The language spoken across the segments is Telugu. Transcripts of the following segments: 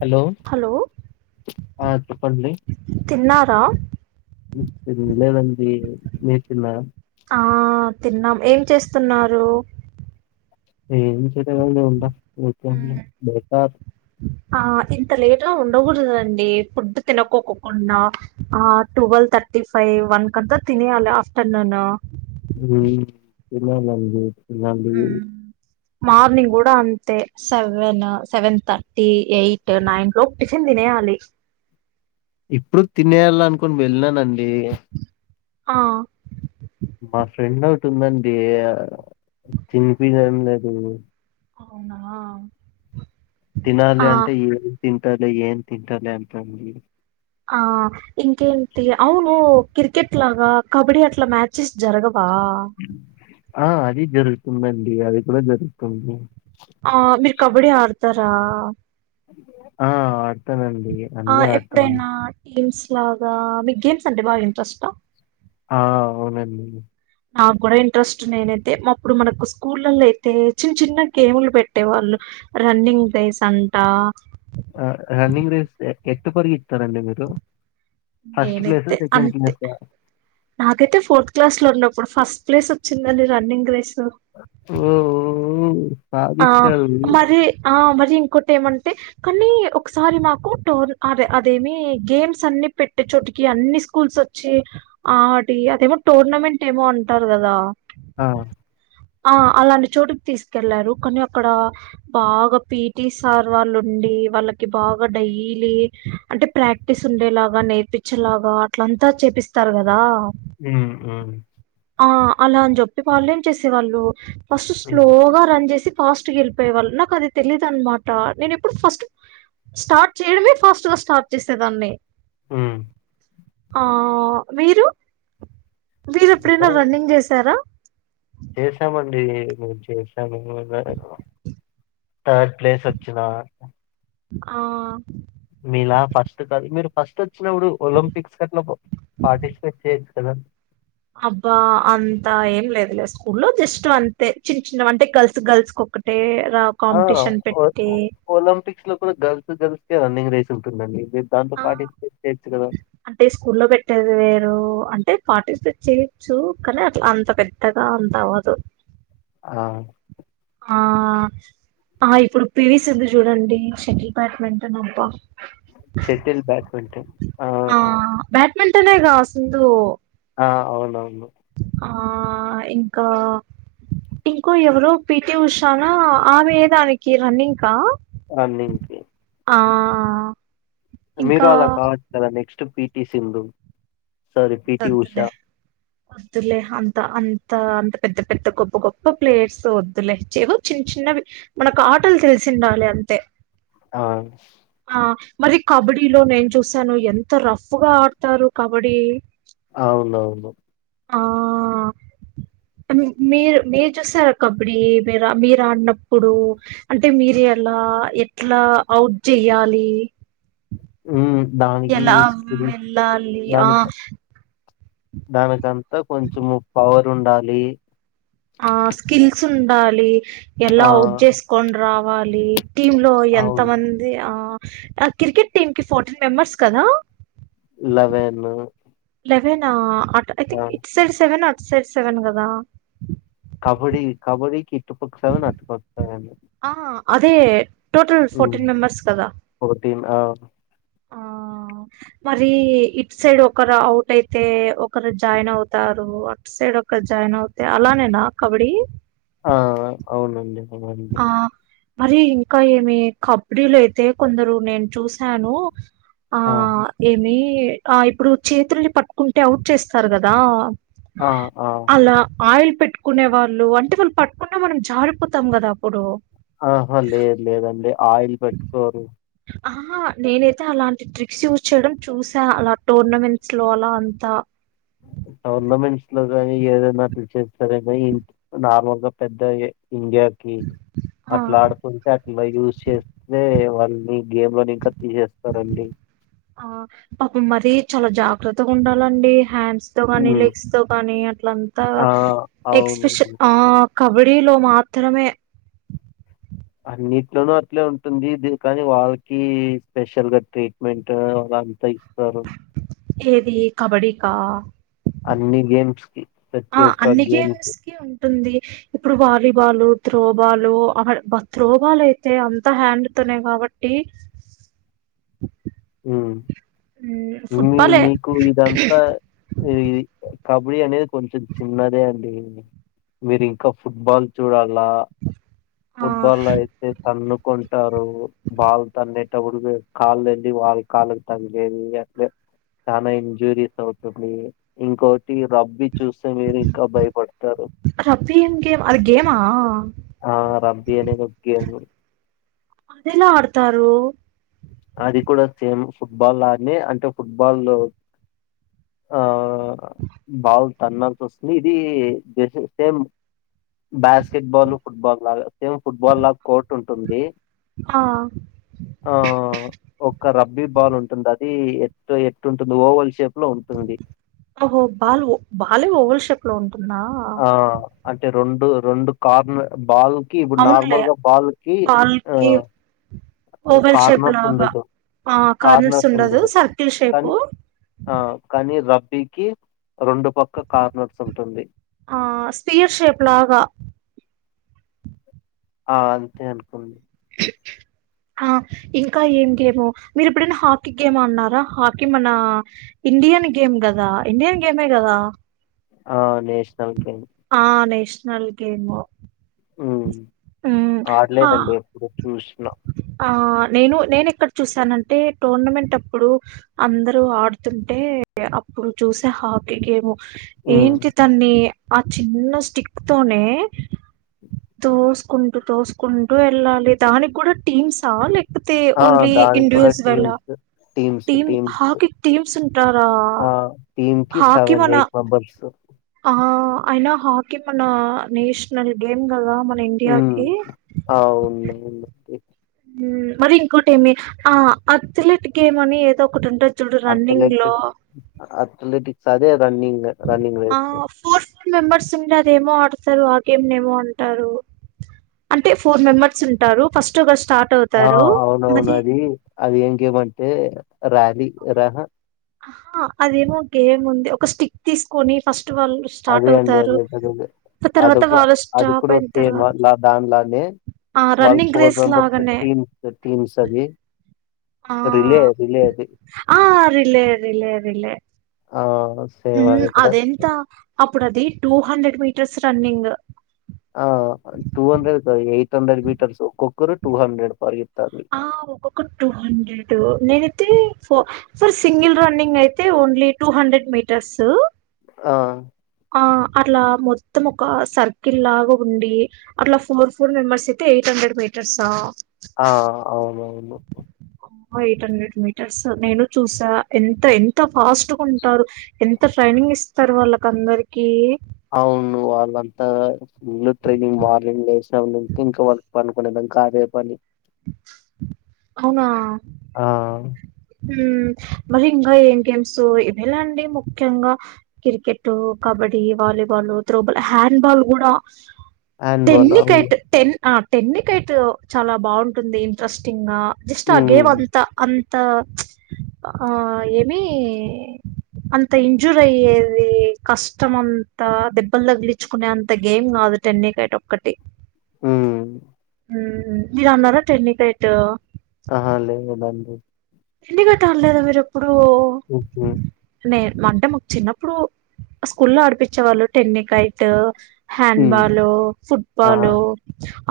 హలో ఆ చెప్పండి తిన్నారా లేదండి మీరు తిన్నారా ఆ తిన్నాం ఏం చేస్తున్నారు ఏం చేయలే ఊరికే ఉంటా [inaudible] బేకార్ ఆ ఇంత లేట్ గా ఉండకూడదండి ఫుడ్ తినకోకుండా ఆ ట్వెల్వ్ థర్టీ ఫైవ్ వన్ క అంతా తినయాలి ఆఫ్టేర్నూన్ హ్మ్ తినాలండి తినాలి మార్నింగ్ కూడా అంతే seven seven thirty eight nine లోపు టిఫిన్ తినేయాలి ఇప్పుడు తినేయాలి అనుకుని వెళ్ళనన్ అండి ఆ ందండి [unintelligible] తినిపిదం లేదు అవునా ఆ తినాలి అంటే ఏ తి తల ఏన్ తింటలే అంతండి ఆ ఇంకేంటి అవును క్రికెట్ లాగా కబడ్డీ అట్లా మ్యాచెస్ జరగ ప ఆ అది జరుగుతుందండి అది కూడా జరుగుతుంది ఆ మీరు కబడ్డీ ఆడతారా ఆ ఆడతానండి అన్నీ ఆడతాను అలాగా మీకు గేమ్స్ అంటే బాగా ఇంటరెస్ట్ ఆహ్ ఆ అవునండి నా కూడా ఇంట్రెస్ట్ నేనైతే అప్పుడు మనకు స్కూళ్లల్లో అయితే చిన్న చిన్న గేమ్లు పెట్టే వాళ్ళు రన్నింగ్ రేస్ అంట ఆ రన్నింగ్ రేస్ ఎట్టు పరిగెత్తుతారండి మీరు ఫస్ట్ ప్లేసా? నేనైతే సెకండ్ అంతే ప్లేసా? నాకైతే ఫోర్త్ క్లాస్ లో ఉన్న ఇప్పుడు ఫస్ట్ ప్లేస్ వచ్చిందండి రన్నింగ్ రేస్ ఓ ఓ ఆ మరి ఆ మ రి ఇంకోటి ఏమంటే కానీ ఒకసారి నాకు టోర్ అదే అదేమి గేమ్స్ అన్ని పెట్టే చోటికి అన్ని స్కూల్స్ వచ్చి ఆటి అదేమో టోర్నమెంట్ ఏమో అంటారు గదా ఆ ఆ అలాంటి చోటుకి తీసుకెళ్లారు కానీ అక్కడ బాగా పీటి సార్ వాళ్ళు ఉండి వాళ్ళకి బాగా డైలీ అంటే ప్రాక్టీస్ ఉండేలాగా నేర్పించేలాగా అట్లంతా చేపిస్తారు గదా ఉమ్ మ్మ్ ఆ అలా అని చెప్పి వాళ్ళు ఏం చేసేవాళ్ళు ఫస్ట్ హ్మ్. స్లోగా రన్ చేసి ఫాస్ట్ గా యేళ్లిపోయేవాళ్ళు నాకు అది తెలీయదనమాట నేను ఎప్పుడు ఫస్ట్ స్టార్ట్ చేయడమే ఫాస్ట్ గా స్టార్ట్ చేసేదాన్ని మ్మ్ ఆ మీరు మీరెప్పుడైనా రన్నింగ్ చేసారా చేశామంటే డీ మేము చేసాను ఇది వరకు థర్డ్ ప్లేస్ వచ్చినా ఆ మీలా ఫస్ట్ కాదు మీరు ఫస్ట్ వచ్చినప్పుడు ఒలింపిక్స్ గట్ల పార్టిసిపేట్ చేయచ్చు కదా అబ్బా అంతా ఏం లేదు లే స్కూలో జస్ట్ అంతే చిన్న చిన్న అంటే గర్ల్స్ గర్ల్స్కి ఒక్కటే రా ఆ కాంపిటీషన్ ఓ పెట్టి ఓలంపిక్స్ లో కూడా గర్ల్స్ గల్స్ రన్నింగ్ రేస్ ఉంటుందండి మీరు దాంట్లో ఆ పార్టిసిపేట్ చేయొచ్చు కదా! అంటే స్కూల్లో పెట్టేది వేరు అంటే అంటే పార్టిసిపేట్ చేయొచ్చు కానీ అట్లా అంత పెద్దగా అంత అవ్వదు ఆ ఆ పా ఇప్పుడు పీవి సిందు చూడండి షటిల్ బ్యాట్మింటన్ అబ్బా షటిల్ బ్యాడ్మింటన్ ఆ వెంటనే గా సిందు ఆ అవునవును ఆ ఇంకా ఇంకో ఎవరో పిటి ఉషానా ఆమె దానికి రన్నింక రన్నింగ్ కి ఆ మీరు ఇంకా అలా కావచ్చు కదా next P V Sindhu sorry PT Usha అద్లే అద్లే అంత అంత త అంత పెద్ద పెద్ద గొప్ప గొప్ప ప్లేయర్స్ వద్దులే ఏవో చిన్న చిన్నవి మనకు ఆటలు తెలిసి ఉండాలి అంతే ఆ హ మరి కబడ్డీ లో నేను చూసాను ఎంత రఫ్ గా ఆడతారు కబడ్డీ అవునవును ఆ మీరు మీరు చూసారా కబడ్డీ మీరు మీరు ఆడినప్పుడు అంటే మీరు ఎలా ఎట్లా అవుట్ చెయ్యాలి ఉ ఎలా వెళ్ళాలి ఆ దానికి దానికంతా కొంచెము పవర్ ఉండాలి ఆ స్కిల్స్ ఉండాలి ఎలా ఆ ఔట్చేసుకొనీ రా వాలి టీమ్ లో ఎంత అవును మంది ఆ క్రికెట్ టీమ్ కి ఫోర్ర్టీన్ మెంబర్స్ కదా లెవెన్ లెవన్ ఆ అటు I think it's side seven or ఇటు సైడ్ సెవెన్ కదా కబడ్డీ కబడ్డీకి ఇటు పక్క సెవెన్ అటు పక్క సెవెన్ ఆ అదే టోటల్ ఫోర్టీన్ మెంబర్స్ కదా ఫోర్టీన్ ఆ మరి ఇటు సైడ్ ఒకరు అవుట్ అయితే ఒకరు జాయిన్ అవుతారు అటు సైడ్ ఒకరు జాయిన్ అవుతే అలానేనా కబడ్డీ ఆ అవునండి [unintelligible] ఆ మరి ఇంకా ఏమి కబడ్డీలు అయితే కొందరు నేను చూసాను ఆ ఏమి ఆ ఇప్పుడు చేతుల్ని పట్టుకుంటే అవుట్ చేస్తారు గదా ఆ ఆ ఆయిల్ పెట్టుకునే వాళ్ళు అంటే వాళ్ళు పట్టుకున్న మనం జారిపోతాం కదా ప్పుడు ఆహ లేదు లేదు లేదండి ఆయిల్ పెట్టుకోరు ఆహహా నేనైతే అలాంటి ట్రిక్స్ యూజ్ చేయడం చూసా అలా టోర్నమెంట్స్ లో అలా అంతా టోర్నమెంట్స్ లో కానీ ఏదైనాట్లు చేస్తార ఇ నార్మల్ గా పెద్ద ఇండియాకి ఆ అట్లా ఆడుతుంటే అట్లా యూస్ చేస్తే వా [unintelligible] గేమ్ లోని ఇంకా తీసేస్తారాండి ఆ పాపం మరీ చాలా జాగ్రత్తగా ఉండాలండి హ్యాండ్ హ్యాండ్స్ తో కానీ ఉమ్, లెగ్స్ తో కానీ అట్లంతా ఆ అవును ఎక్స్ప్రెషన్ ఆ కబడ్డీలో మాత్రమే అన్నిట్లోనూ అట్లే ఉంటుంది ఇది కానీ వాళ్ళకీ స్పెషల్ గా ట్రీట్మెంట్ అది అంతా ఇ ఏది కబడీ కా అన్ని గేమ్స్ కి ఆ ప్రతి ఒక్క అన్ని గేమ్ గేమ్స్ కి ఉంటుంది. ఇప్పుడు వాలీబాలు త్రోబాలు అక్కడ బా త్రోబాలయితే అంత హ్యాండ్తోనే కాబట్టి ఉమ్ మ్ మీ ఫుట్బాలే మీకు ఇదంతా ఇది కబడ్డీ అనేది కొంచెం చిన్నదే అండి. మీరు ఇంకా ఫుట్బాల్ చూడాల్ లా ఆ ఫుట్బాల్లో అయితే తన్నుకుంటారు బాల్ తన్నే [unintelligible] కాళ్ళని వాళ్ళ కాళ్ళకు తగిలేది అట్లే చానా ఇంజూరీస్ అవుతుంది ఇంకో టీ రబ్బీ చూస్తే మీరు ఇంకా భయపడతారు. రబ్బీ ఏం గేమ్ అది గేమా ఆ రబ్బీ అనేది ఒక గేమ్. అదెలా ఆడతారు అది కూడా సేమ్ ఫుట్బాలానే అంటే ఫుట్బాల్లో ఆ ఆ బాల్ తన్నాల్సి వస్తుంది. ఇది సేమ్ బాస్కెట్ బాల్ ఫుట్బాల్ లాగా సేమ్ ఫుట్బాల్ల కోర్ట్ ఉంటుంది. ఆ ఒ ఒక్క రబ్ బి బాల్ ఉంటుందది ఎట్ ఎట్టుంటుంది ఓవెల్ షేప్ లో ఉంటుంది అహో బాల్ ఒ బాలే ఓవల్ షేప్ ప్లోన్ ఆ అంటే రొండు రొండు కార్న్ బాల్ కి ఇప్పుడు అవునులే నార్మల్గా బాల్కి బాల్ ఆ కి ఓవెల్ కార్నర్స్ షేప్లాగా ఉండదు ఆ కార్నర్స్ ఉండదు సర్కిల్ షేపు నీ రబ్బీకి రెండు పక్క కార్నర్స్ ఉంటుంది. ఆ స్పీయర్ షేప్లాగా ఆ అంతే అనుకున్ ఆ ఇంకా ఏం గేమ్ మీరు ఎప్పుడైనా హాకీ గేమ్ అన్నారా హాకీ మన ఇండియన్ గేమ్ గదా ఇండియన్ గేమే గదా ఆ నేషనల్ గే ఆ నేష్ ష్నల్ గేము. మ్మ్ ఆడ్లేదండి ఎప్పుడు చూసిన ఆ నేను నేనెక్కడ చూసానంటే టోర్నమెంట్ అప్పుడు అందరూ ఆడుతుంటే అప్పుడు చూసా హాకీ గేము ఉమ్ ఏంటి తన్ని ఆ చిన్న స్టిక్ తోనే తోసుకుంటూ తోసుకుంటూ యెళ్ళాలి దాని కూడ టీమ్స్ ఆ లే ఆ దానికి కూడా teams teams team teams hockey teams ఉంటారా ఆ టీమ్ కి హాకీ సెవెన్ మన ఎయిట్ మెంబర్స్ ఆ అయినా హాకీ మన నేషనల్ గేమ్ ద మన ఉమ్ ఇండియాకి అవును అవునండి మ్మ్ మరి ఇంకోటి ఏమి ఆ అథ్లెట్ గేమ్ అని ఏదో ఒకటి ఉంట అత్ లెటిక్ అత్ లెటిక్ సదే రన్నింగ్ ఆ రన్నింగ్రేస్ ఫోర్ మెంబర్స్ ఉండి అదేమో ఆడతారు. ఆ గేమ్ ఏమో అంటారు. అంటే ఫోర్ మెంబర్స్ ఉంటారు. ఫస్ట్ గస్ ఆ అవునవును అది అది ఏం గేమ్ ఏ ర్యాలీ రహ ఆహా అదేమో గేమ్ ఉంది. ఒక స్టిక్ తీసుకొని ఫస్ అదే అండి అదేద అది తర్వాత ఒక వాళ్ళు అది స్టాప్ కూడా అయిన సేమ్ తర్వాత అ దానిలానే ఆ వాళ్ళ రన్నింగ్ ఫోర్ రేస్ మెంబర్స్ లాగానే టీమ్స్ టీమ్స్ అది ఆ రిలే రిలే అది ఆ రిలే రిలే రిలే ఆ సేమ్ మ్మ్ కూడా అది ఎంత అప్ ఇప్పుడు అది టూ హండ్రెడ్ మీటర్స్ రన్నింగ్ ఆ టూ హండ్రెడ్ కాదు. ఎయిట్ హండ్రెడ్ మీటర్స్ ఒక్కొక్కరు టూ హండ్రెడ్ పర్ ఆ ఒక్కొక్కరు టూ హండ్రెడ్ నేనిం అయితే ఫ ఫర్ సింగిల్ రన్నింగ్ అయితే ఓన్లీ టూ హండ్రెడ్ మీటర్సు ఆ ఆ అట్ల మొత్తం ఒక సర్కిల్ లాగా ఉండి అట్లా ఫోర్ ఫోర్ మెంబర్స్ అయితే ఎయిట్ హండ్రెడ్ మీటర్సా ఆ అవునవును ఎయిట్ హండ్రెడ్ మీటర్స్ నేను చూసా ఎంత ఎంత ఫాస్ట్ గ ఉంటారు. ఎంత ట్రైనింగ్ ఇస్తారు వాళ్ళకందరికి అవును వాళ్ళంతా ఫుల్ ట్రైనింగ్ మార్నింగ్ లేసిన్నపునుంచి ఇంక వాళ్ళు పనుకునేదంక అదే పని అవునా ఆ హ్మ్ మరి ఇంకా ఏం గేమ్స్ ఇవేలే అండి. ముఖ్యంగా cricket kabaddi volleyball throwball handball గూడ హ్యాండ్ బాల్ అవును. టెన్నికైట్ టెన్ ఆ టెన్నికైట్ చాలా బావుంటుంది ఇంట్రెస్టింగ్ గా జస్ట్ ఆ గేమ్ హ్మ్. అంత అం త మ్చ్ ఆ ఏమీ అంత ఇంజూర్ అయ్యేది. కష్టం అంతా దెబ్బలు తగిలించుకునే అంత గేమ్ కాదు టెన్నికైట్ ఒక్కటి మ్మ్ హ్మ్ మీరు ఆన్నార టెన్నికైట్ ఆహ లేేదు బండి ఎన్నికైట్ ఆల్లేదా మీరెప్పుడు నే [inaudible] అంటే మాకు చిన్నప్పుడు స్కూల్ లో ఆడిపించేవాళ్ళు టెన్నికైట్ హ్యాండ్ హ్మ్. బాలు ఫుట్ ఆహా! బాలు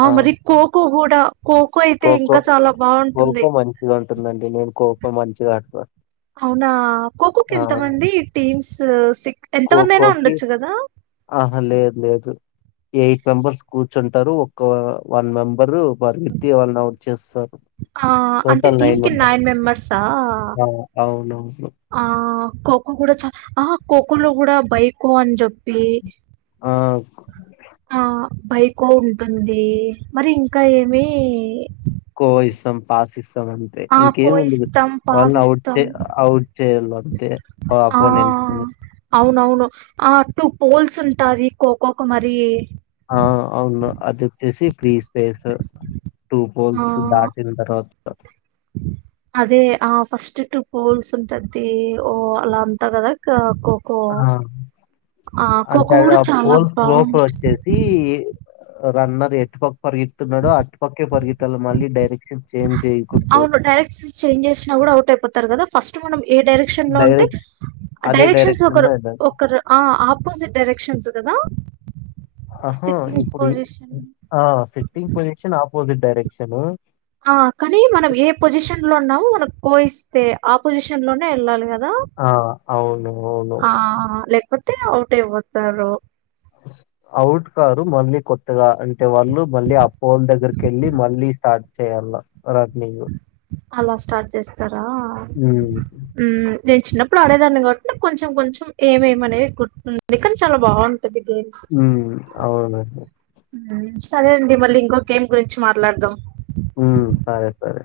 ఆ మరి ఖోఖో కూడా ట ఖోఖో ఖోఖో మంచిగా ఉంటుందండి నేను కో కో మంచిగా ఆడుత అవునా ఖోఖోకి ఎంతమంది టీమ్స్ [unintelligible] సిక్ ఖోఖోకి ఆహా లేదు లేదు ఎయిట్ మెంబర్స్ కూర్చుంటారు ఒక వన్ మెంబరు వారి వ్యక్తి వాళ్ళని అవుట్ చేస్తారు ఆ అంటే టోటల్ టీమ్ కి మెంబర్స్. నైన్ మెంబర్సా ఆ! అవునవును. ఆ ఖోఖో కూడా చ ఆ ఖోఖోలో కూడా బైకో అని చెప్పి ఆ! ఆ బైకో ఉంటుంది మరి ఇంకా ఏమి కో ఇసం పాసిసం త్తం అంతే ఆ ఖో ఇంకేము ఉండదు ఇస్తాం పాస్ వాళ్ళని అవుట్ ఇస్తాం చే అవుట్ చేయాల అంతే ఆ ఆపోనెంట్స్ నీ అవునవును ఆ టూ పోల్స్ ఉంటాది ఖోఖో కి మరి ఆ అవును అది వచ్చేసి పీస్ స్పేస్ టూ ఆ పోల్స్ దాటిన తర్వాత అదే ఆ ఫస్ట్ టూ పోల్స్ ఉంటది ఓ అలా అంత కదా ఖోఖో ఆ ఆ అంటే ఖోఖో కూడా చాలా పోల్ లోపల బాగుంది వచ్చేసి రన్నర్ ఎటు పక్క పరిగేతున్నాడో అటు పక్కే పరిగెత్తాల మళ్ళీ డే ఎక్సిమ్ అవును డైరెక్షన్స్ చేంజ్ చేసినా కూడా అవుట్ అయిపోతారు కదా ఫస్ట్ మనమే ఏ డైరెక్షన్ లో ఉంటే డైరెక్ట్ అదే డైరెక్షన్స్ డైరెక్షన్‌లో ఒకరు ఎళ్ళాలి. ఒకరు ఆ అపు ఆపోసిట్ డైరెక్షన్స్ కదా ఆహా సిట్టింగ్ ఇప్పుడు ఈ పొజిషన్ ఆ సిట్టింగ్ పొజిషన్ అపోజిట్ డైరెక్షన్ ను ఆ కానీ మనం ఏ పొజిషన్ లో ఉన్నామో మనకు కోయిస్తే ఆపోజిషన్ లోనే వెళ్ళాలి కదా ఆ అవును అవును అటే అవుట్ అయిపోతారు అవుట్ కారు మళ్ళీ కొత్తగా అంటే వాళ్ళు మళ్ళీ ఆ పోల్ దగ్గరకి కేళ్ళి మళ్ళీ స్టార్ట్ చేయాల రన్నింగ్ అలా స్టార్ట్ చేస్తారు హ్మ్ నేను చిన్నప్పుడు ఆడేదాన్ని కాబట్టి నాకు కొంచెం కొంచెం ఏమేమినేది గుర్తుందిందు కానీ చాలా బాగుంటంది హ్మ్ అవునండి మ్మ్. సరే అండి మళ్ళీ ఇంకో గేమ్ గురించి మాట్లాడదాం హ్మ్ సరే సరే